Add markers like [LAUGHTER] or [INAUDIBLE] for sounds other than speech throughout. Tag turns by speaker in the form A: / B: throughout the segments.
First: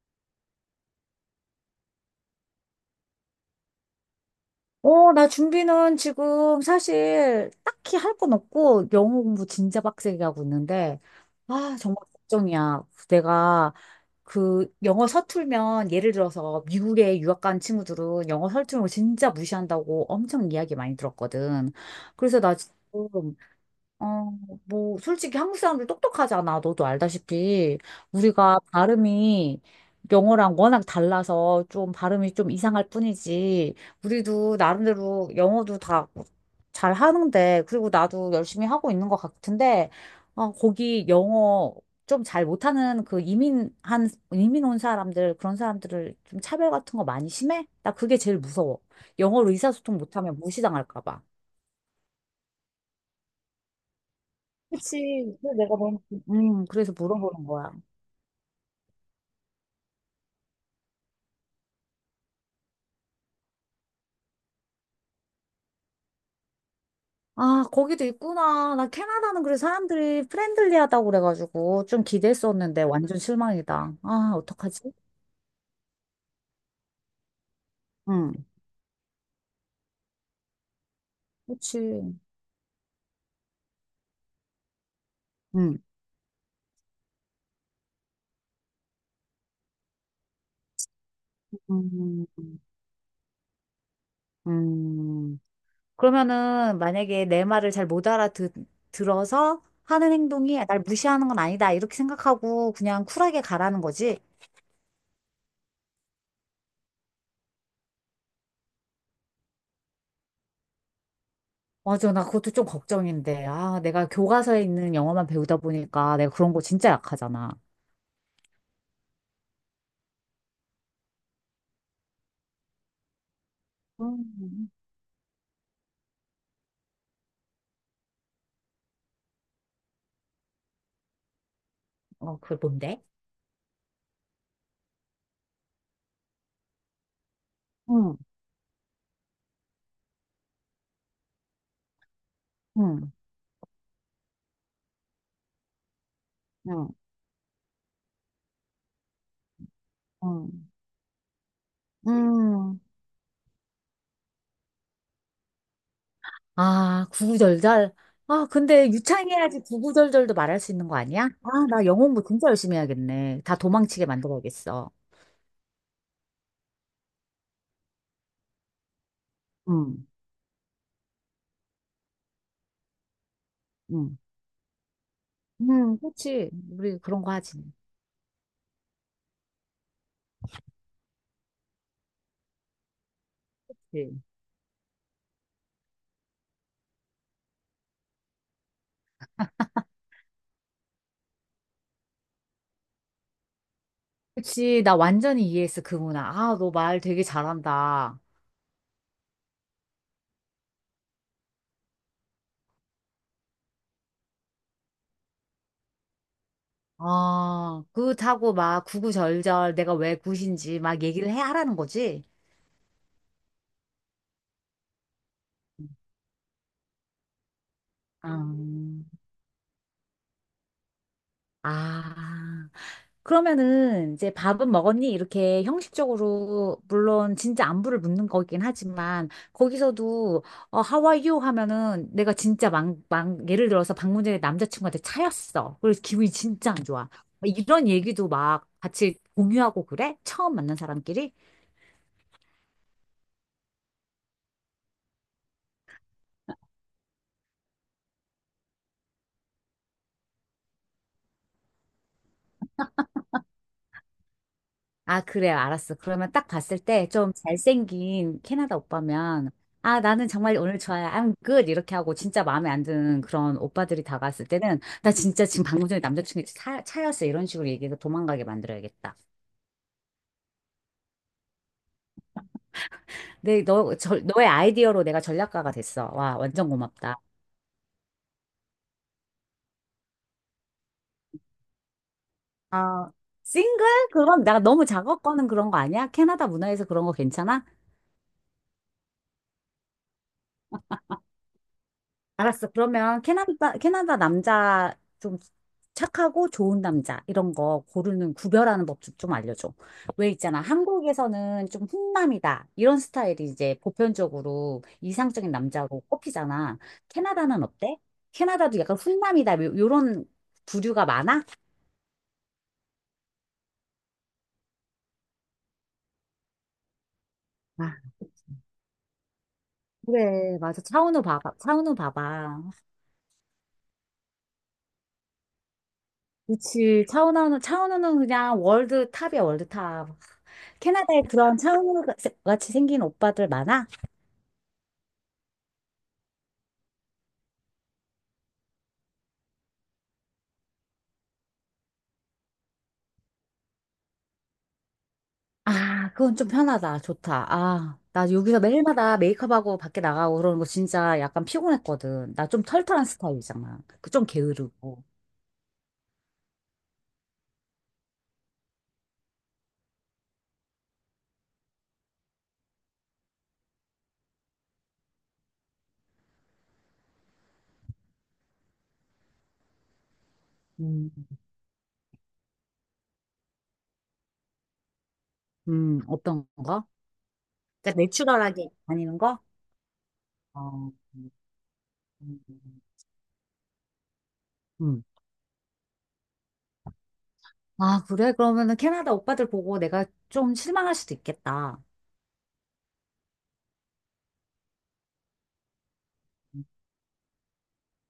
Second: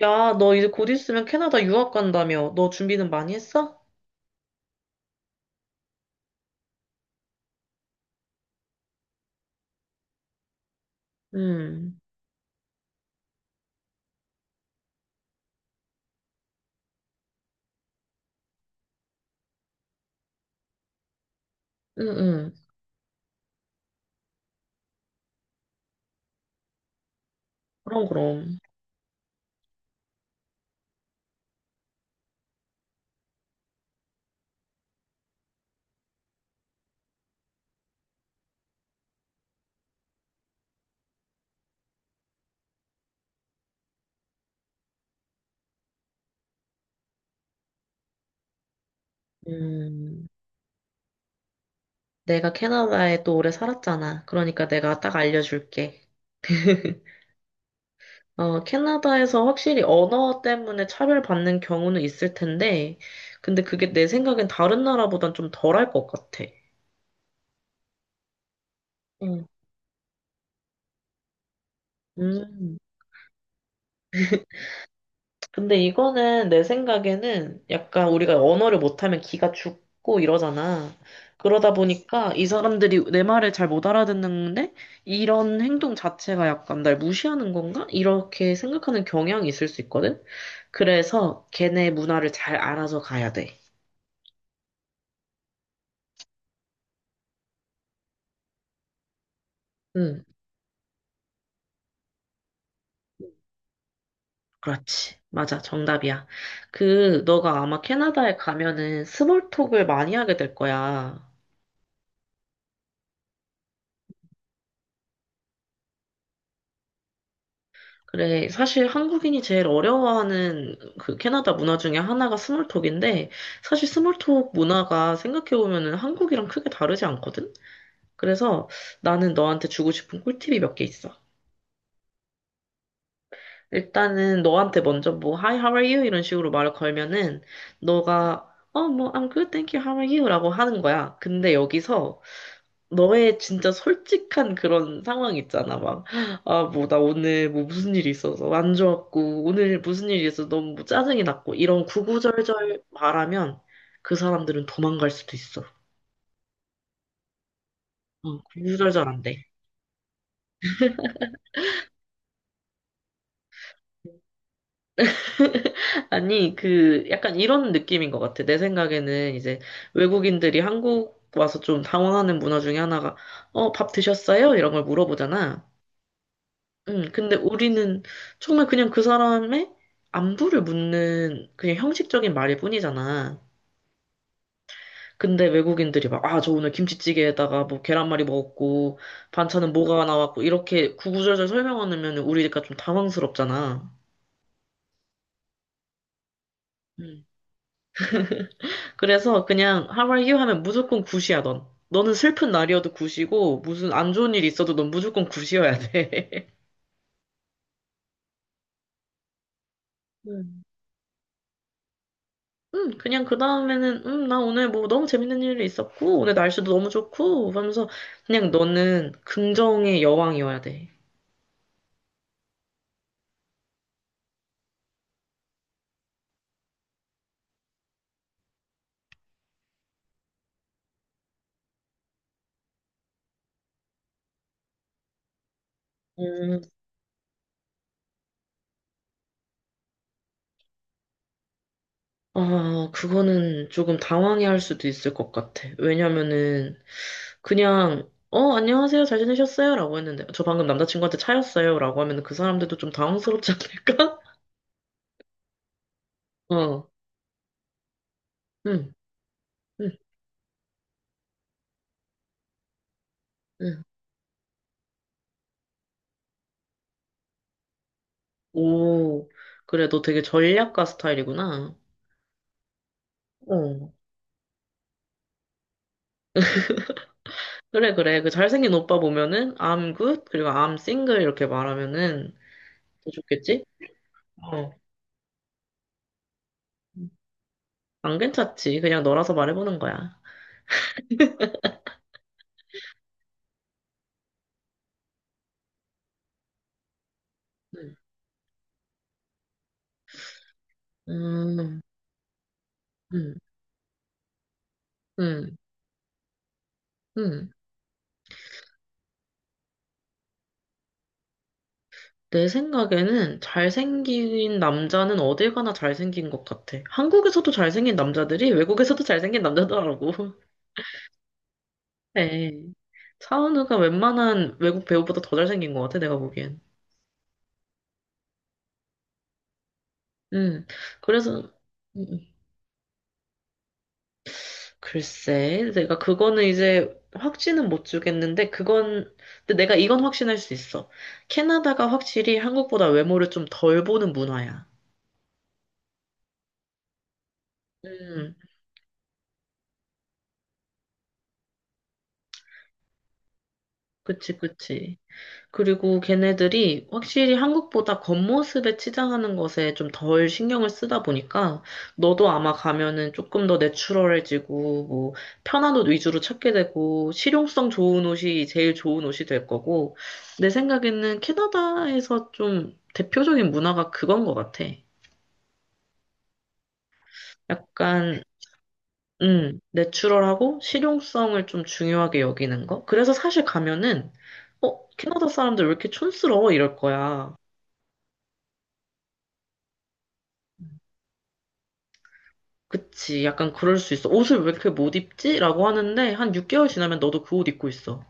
A: 야, 너 이제 곧 있으면 캐나다 유학 간다며. 너 준비는 많이 했어?
B: 어, 나 준비는 지금 사실 딱히 할 건 없고 영어 공부 진짜 빡세게 하고 있는데, 아,
A: 응,
B: 정말 걱정이야. 내가 그 영어 서툴면 예를 들어서 미국에 유학 간 친구들은 영어 서툴면 진짜 무시한다고 엄청 이야기 많이 들었거든.
A: 응,
B: 그래서
A: 응.
B: 나 지금 어, 솔직히 한국 사람들 똑똑하잖아. 너도 알다시피.
A: 그럼, 그럼.
B: 우리가 발음이 영어랑 워낙 달라서 좀 발음이 좀 이상할 뿐이지. 우리도 나름대로 영어도 다 잘 하는데, 그리고 나도 열심히 하고 있는 것 같은데, 아, 거기 영어 좀 잘 못하는 그 이민 온 사람들, 그런 사람들을 좀 차별 같은 거 많이 심해? 나 그게 제일 무서워. 영어로 의사소통
A: 음,
B: 못하면 무시당할까 봐.
A: 내가 캐나다에 또 오래 살았잖아. 그러니까
B: 그치.
A: 내가 딱 알려줄게.
B: 그래서
A: [LAUGHS]
B: 물어보는 거야.
A: 캐나다에서 확실히 언어 때문에 차별받는 경우는 있을 텐데, 근데 그게 내 생각엔 다른 나라보단 좀 덜할 것 같아.
B: 아, 거기도 있구나. 나 캐나다는
A: 응.
B: 그래 사람들이 프렌들리하다고 그래가지고 좀
A: 음.
B: 기대했었는데 완전 실망이다. 아, 어떡하지?
A: 근데 이거는 내 생각에는 약간
B: 응,
A: 우리가 언어를 못하면 기가 죽고 이러잖아. 그러다
B: 그치.
A: 보니까 이 사람들이 내 말을 잘 못 알아듣는데 이런
B: 응.
A: 행동 자체가 약간 날 무시하는 건가? 이렇게 생각하는 경향이 있을 수 있거든. 그래서 걔네
B: 음,
A: 문화를 잘 알아서 가야 돼.
B: 음. 그러면은 만약에 내 말을 잘 못 알아듣, 들어서 하는
A: 응,
B: 행동이 날 무시하는 건 아니다. 이렇게 생각하고 그냥 쿨하게 가라는 거지.
A: 그렇지. 맞아. 정답이야. 너가 아마 캐나다에 가면은 스몰톡을 많이 하게 될 거야.
B: 맞아, 나 그것도 좀 걱정인데. 아, 내가 교과서에 있는 영어만 배우다 보니까 내가 그런 거 진짜 약하잖아.
A: 그래, 사실 한국인이 제일 어려워하는 그 캐나다 문화 중에 하나가 스몰톡인데, 사실 스몰톡
B: 음,
A: 문화가 생각해보면은 한국이랑 크게 다르지 않거든? 그래서 나는 너한테 주고 싶은 꿀팁이 몇 개 있어.
B: 어, 그걸 뭔데?
A: 일단은 너한테 먼저 뭐, Hi, how are you? 이런 식으로 말을 걸면은,
B: 응
A: 너가, 뭐, I'm good, thank you, how are you? 라고 하는 거야. 근데 여기서
B: 응
A: 너의 진짜 솔직한 그런 상황 있잖아. 막, 아, 뭐, 나
B: 응
A: 오늘 뭐 무슨 일이 있어서 안 좋았고, 오늘 무슨 일이
B: 응
A: 있어서 너무 뭐 짜증이 났고, 이런
B: 음.
A: 구구절절 말하면 그 사람들은 도망갈 수도 있어.
B: 아, 구구절절. 아, 근데
A: 구구절절 안 돼.
B: 유창해야지 구구절절도 말할 수 있는 거 아니야? 아, 나 영어 공부 진짜 열심히 해야겠네. 다 도망치게 만들어야겠어.
A: 아니, 약간 이런 느낌인 것 같아. 내 생각에는 이제
B: 응
A: 외국인들이 한국 와서 좀 당황하는 문화 중에 하나가, 밥
B: 응
A: 드셨어요? 이런 걸 물어보잖아.
B: 응 그렇지. 우리
A: 응.
B: 그런 거
A: 근데
B: 하지.
A: 우리는 정말 그냥 그 사람의 안부를 묻는 그냥 형식적인 말일 뿐이잖아.
B: 그치.
A: 근데 외국인들이 막, 아, 저 오늘 김치찌개에다가 뭐 계란말이 먹었고, 반찬은 뭐가 나왔고, 이렇게 구구절절 설명하면 우리가 좀 당황스럽잖아.
B: 그치. 나 완전히 이해했어, 그 문화. 아, 너 말 되게
A: 음.
B: 잘한다.
A: 그래서 그냥 How are you 하면 무조건 굿이야, 넌. 너는 슬픈 날이어도 굿이고, 무슨 안 좋은 일이 있어도 넌 무조건 굿이어야 돼.
B: 아, 굿하고 막 구구절절 내가 왜
A: [LAUGHS] 음.
B: 굿인지 막 얘기를 해 하라는 거지?
A: 그냥 그 다음에는, 나 오늘 뭐 너무 재밌는 일이 있었고, 오늘 날씨도 너무 좋고, 하면서 그냥
B: 아,
A: 너는 긍정의 여왕이어야 돼.
B: 아. 그러면은 이제 밥은 먹었니? 이렇게 형식적으로 물론 진짜 안부를 묻는 거긴 하지만 거기서도 어, How are you? 하면은 내가 진짜 막, 막 예를 들어서 방문자의 남자친구한테 차였어. 그래서 기분이
A: 음,
B: 진짜 안 좋아. 이런 얘기도 막 같이 공유하고 그래? 처음 만난 사람끼리?
A: 아, 그거는 조금 당황해 할 수도 있을 것 같아. 왜냐면은, 그냥, 안녕하세요, 잘 지내셨어요? 라고 했는데, 저 방금 남자친구한테 차였어요? 라고 하면 그 사람들도 좀 당황스럽지 않을까? [LAUGHS]
B: 아, 그래, 알았어. 그러면 딱 봤을
A: 어,
B: 때 좀 잘생긴 캐나다
A: 응,
B: 오빠면,
A: 응,
B: 아, 나는 정말 오늘 좋아요. I'm good. 이렇게 하고 진짜 마음에 안 드는 그런
A: 응.
B: 오빠들이 다가왔을 때는, 나 진짜 지금 방금 전에 차였어. 이런 식으로 얘기해서 도망가게 만들어야겠다.
A: 오, 그래, 너 되게 전략가 스타일이구나. 어.
B: 너의 아이디어로 내가 전략가가 됐어. 와, 완전 고맙다.
A: 그래, 그래. 그 잘생긴 오빠 보면은, I'm good, 그리고 I'm single 이렇게 말하면은 더
B: 아,
A: 좋겠지?
B: 싱글? 그럼 나
A: 어.
B: 너무 작업 거는 그런 거 아니야? 캐나다 문화에서 그런 거 괜찮아?
A: 안 괜찮지. 그냥 너라서 말해보는 거야.
B: 알았어. 그러면 캐나다 남자 좀 착하고 좋은 남자 이런 거
A: 음,
B: 고르는 구별하는 법 좀 알려줘. 왜 있잖아. 한국에서는
A: 음,
B: 좀 훈남이다. 이런
A: 음,
B: 스타일이 이제 보편적으로 이상적인
A: 음.
B: 남자로 꼽히잖아.
A: 음.
B: 캐나다는 어때? 캐나다도 약간 훈남이다. 요런 부류가 많아?
A: 내 생각에는 잘생긴 남자는 어딜 가나 잘생긴 것 같아. 한국에서도 잘생긴
B: 아,
A: 남자들이 외국에서도 잘생긴 남자더라고. [LAUGHS]
B: 그래. 맞아. 차은우 봐봐. 차은우
A: 네.
B: 봐봐.
A: 차은우가 웬만한 외국 배우보다 더 잘생긴 것 같아, 내가 보기엔.
B: 그치. 차은우는 그냥 월드탑이야, 월드탑.
A: 음,
B: 캐나다에
A: 그래서,
B: 그런
A: 음,
B: 차은우
A: 음.
B: 같이 생긴 오빠들 많아?
A: 글쎄, 내가 그거는 이제 확신은 못 주겠는데, 그건, 근데 내가 이건 확신할 수 있어. 캐나다가 확실히 한국보다 외모를 좀 덜 보는 문화야.
B: 아, 그건 좀 편하다. 좋다. 아, 나
A: 음,
B: 여기서 매일마다 메이크업하고 밖에 나가고 그러는 거 진짜 약간 피곤했거든. 나 좀 털털한 스타일이잖아. 그 좀
A: 그치, 그치.
B: 게으르고.
A: 그리고 걔네들이 확실히 한국보다 겉모습에 치장하는 것에 좀 덜 신경을 쓰다 보니까 너도 아마 가면은 조금 더 내추럴해지고 뭐 편한 옷 위주로 찾게 되고 실용성 좋은 옷이 제일 좋은 옷이 될 거고 내
B: 음,
A: 생각에는 캐나다에서 좀 대표적인 문화가 그건 것 같아.
B: 어떤 거? 그러니까
A: 약간
B: 내추럴하게 다니는 거?
A: 내추럴하고
B: 어,
A: 실용성을 좀 중요하게
B: 음.
A: 여기는 거. 그래서 사실 가면은
B: 음.
A: 캐나다 사람들 왜 이렇게 촌스러워 이럴 거야.
B: 아, 그래? 그러면은 캐나다 오빠들 보고 내가 좀 실망할 수도 있겠다.
A: 그치. 약간 그럴 수 있어. 옷을 왜 이렇게 못 입지? 라고 하는데, 한 6개월 지나면 너도 그 옷 입고 있어.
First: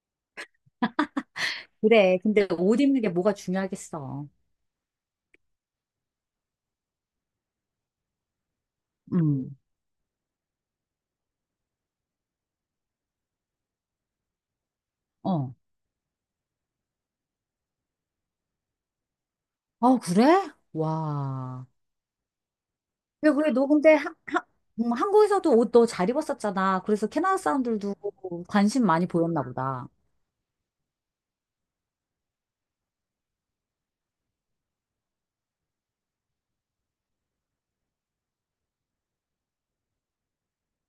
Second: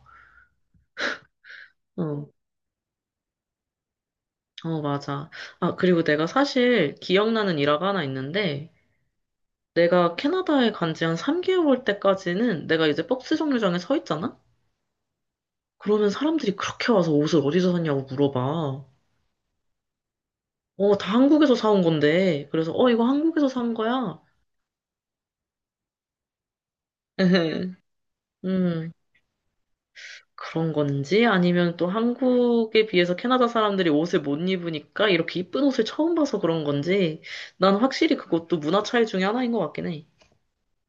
B: 그래.
A: 어,
B: 근데 옷 입는 게 뭐가 중요하겠어.
A: 어, 맞아. 아, 그리고 내가 사실 기억나는 일화가 하나 있는데,
B: 음.
A: 내가 캐나다에 간지 한 3개월 때까지는 내가 이제 박스 정류장에 서 있잖아?
B: 어.
A: 그러면 사람들이 그렇게 와서 옷을 어디서 샀냐고 물어봐.
B: 어, 그래?
A: 다 한국에서
B: 와.
A: 사온 건데. 그래서, 이거
B: 그래,
A: 한국에서
B: 그래. 너
A: 산
B: 근데
A: 거야.
B: 한국에서도 옷 너 잘 입었었잖아. 그래서 캐나다
A: [LAUGHS]
B: 사람들도 관심
A: 음,
B: 많이 보였나 보다.
A: 그런 건지 아니면 또 한국에 비해서 캐나다 사람들이 옷을 못 입으니까 이렇게 이쁜 옷을 처음 봐서 그런 건지 난 확실히 그것도 문화 차이 중에 하나인 것 같긴 해.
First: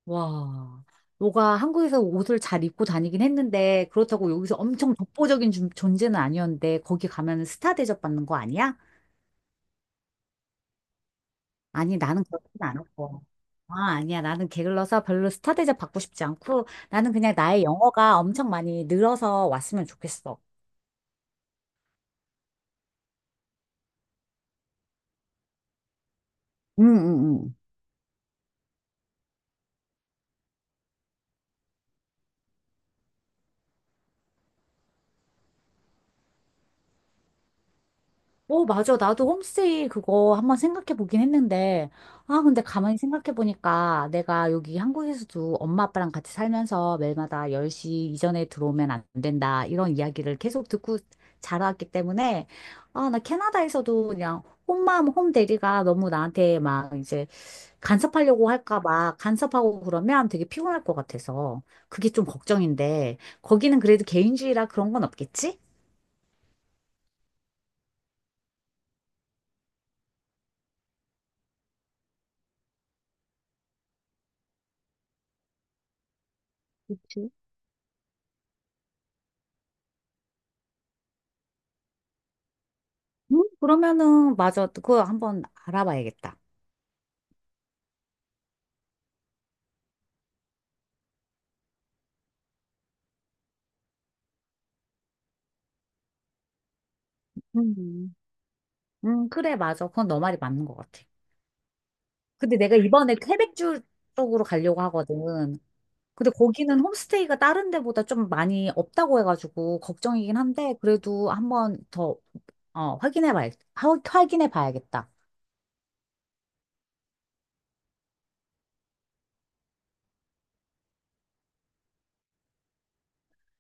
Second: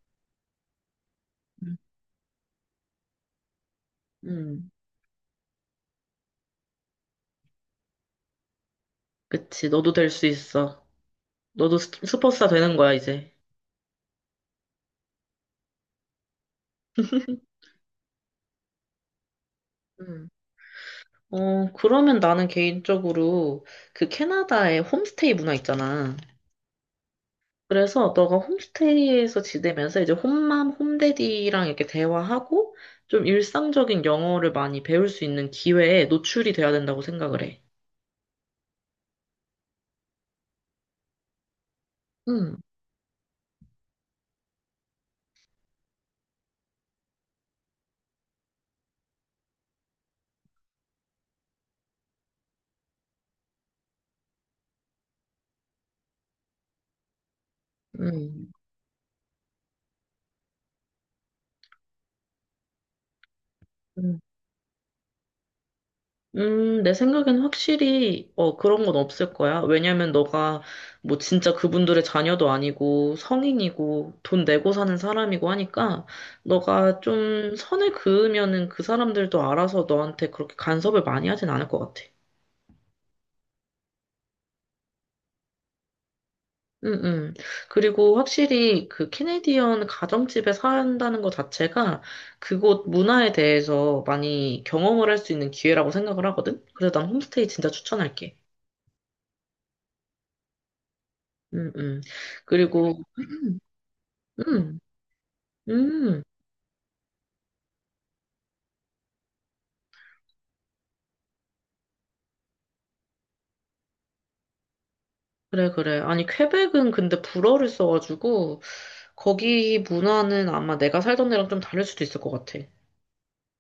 B: 와. 너가
A: 음,
B: 한국에서 옷을 잘 입고 다니긴 했는데, 그렇다고 여기서
A: 음.
B: 엄청 독보적인 존재는 아니었는데, 거기 가면 스타 대접받는 거 아니야?
A: 그치, 너도 될 수 있어. 너도
B: 아니, 나는
A: 슈퍼스타
B: 그렇진
A: 되는 거야,
B: 않았고.
A: 이제.
B: 아, 아니야. 나는 게을러서 별로 스타 대접 받고 싶지 않고, 나는 그냥 나의 영어가 엄청 많이 늘어서 왔으면
A: 음.
B: 좋겠어.
A: 그러면 나는 개인적으로 그 캐나다의 홈스테이 문화 있잖아.
B: 응, 응, 응.
A: 그래서 너가 홈스테이에서 지내면서 이제 홈맘, 홈데디랑 이렇게 대화하고 좀 일상적인 영어를 많이 배울 수 있는 기회에 노출이 돼야 된다고 생각을 해.
B: 오, 맞아. 나도 홈스테이 그거 한번 생각해 보긴 했는데, 아,
A: 음,
B: 근데 가만히 생각해 보니까 내가 여기 한국에서도 엄마 아빠랑 같이 살면서 매일마다 10시 이전에 들어오면 안 된다. 이런 이야기를 계속 듣고 자라왔기 때문에, 아, 나 캐나다에서도 그냥 홈맘, 홈데리가 너무 나한테 막 이제 간섭하려고
A: 음,
B: 할까 봐 간섭하고 그러면 되게 피곤할 것 같아서 그게 좀 걱정인데 거기는 그래도
A: 음,
B: 개인주의라 그런 건 없겠지?
A: 내 생각엔 확실히 그런 건 없을 거야. 왜냐면 너가 뭐 진짜 그분들의 자녀도 아니고 성인이고 돈 내고 사는 사람이고 하니까 너가
B: 그치?
A: 좀 선을 그으면은 그 사람들도 알아서 너한테 그렇게 간섭을 많이 하진 않을 것 같아.
B: 그러면은 맞아. 그거 한번 알아봐야겠다.
A: 음, 음. 그리고 확실히 그 캐네디언 가정집에 산다는 것 자체가 그곳 문화에 대해서 많이 경험을 할 수 있는 기회라고 생각을 하거든? 그래서 난 홈스테이 진짜
B: 음.
A: 추천할게.
B: 그래, 맞아. 그건 너 말이 맞는 것 같아.
A: 음, 음. 그
B: 근데
A: 리
B: 내가
A: 고
B: 이번에 퀘벡주 쪽으로
A: 음,
B: 가려고 하거든.
A: 음.
B: 근데 거기는 홈스테이가 다른 데보다 좀 많이 없다고 해가지고 걱정이긴 한데, 그래도 한번 더, 어, 확인해 봐야, 확인해 봐야겠다.
A: 그래, 그래. 아니, 퀘벡은 근데 불어를 써가지고 거기 문화는 아마 내가 살던 데랑 좀 다를 수도 있을 것 같아.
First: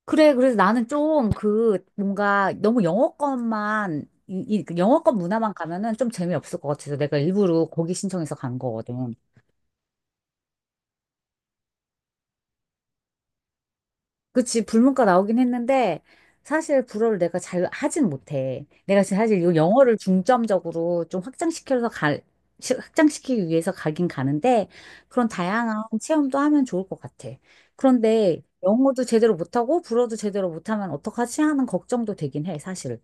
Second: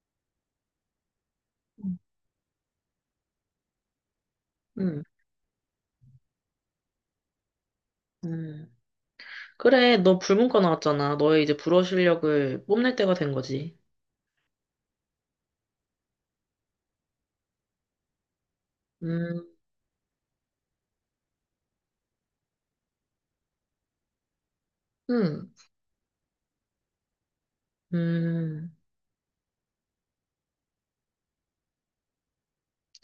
B: 그래, 그래서 나는 좀 그
A: 음.
B: 뭔가 너무 그
A: 음,
B: 영어권 문화만 가면은 좀 재미없을 것 같아서 내가 일부러 거기 신청해서 간
A: 음.
B: 거거든.
A: 그래, 너 불문과 나왔잖아. 너의 이제 불어 실력을 뽐낼 때가 된 거지.
B: 그치, 불문과 나오긴 했는데 사실 불어를 내가 잘 하진 못해. 내가 지금 사실
A: 음,
B: 이 영어를 중점적으로 좀 확장시켜서 갈, 시- 확장시키기 위해서 가긴 가는데 그런
A: 음.
B: 다양한 체험도 하면 좋을 것 같아. 그런데
A: 음,
B: 영어도 제대로 못하고 불어도 제대로 못하면 어떡하지 하는 걱정도 되긴 해, 사실.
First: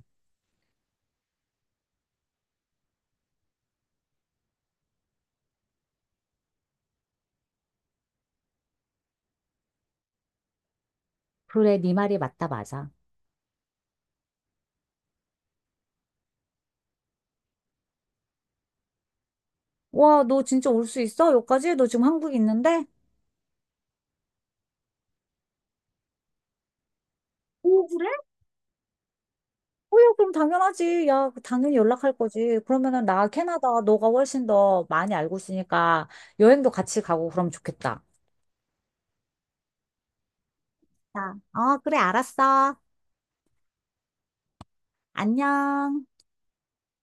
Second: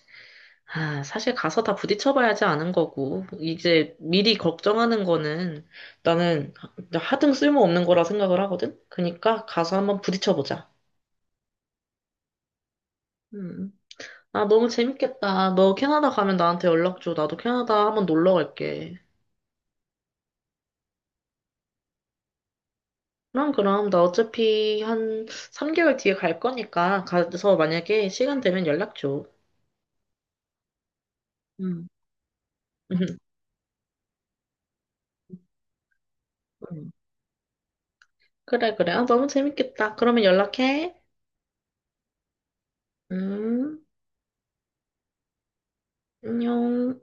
A: 아, 사실 가서 다 부딪혀봐야지 아는 거고, 이제 미리 걱정하는 거는 나는 하등 쓸모없는 거라 생각을 하거든? 그니까 가서 한번 부딪혀보자.
B: 그래, 네 말이 맞다, 맞아.
A: 음. 아, 너무 재밌겠다. 너 캐나다 가면 나한테 연락 줘. 나도 캐나다 한번 놀러 갈게.
B: 와, 너 진짜 올 수 있어? 여기까지? 너 지금 한국에 있는데?
A: 그럼, 그럼. 나 어차피 한 3개월 뒤에 갈 거니까 가서
B: 오, 그래?
A: 만약에 시간 되면 연락 줘.
B: 어, 야, 그럼 당연하지. 야, 당연히
A: 음.
B: 연락할 거지. 그러면은 나
A: [LAUGHS]
B: 캐나다 너가 훨씬 더 많이 알고 있으니까 여행도
A: 음.
B: 같이 가고 그러면 좋겠다.
A: 그래, 그래. 아, 너무 재밌겠다. 그러면 연락해.
B: 아, 어, 그래, 알았어.
A: 음,
B: 안녕.
A: 안녕.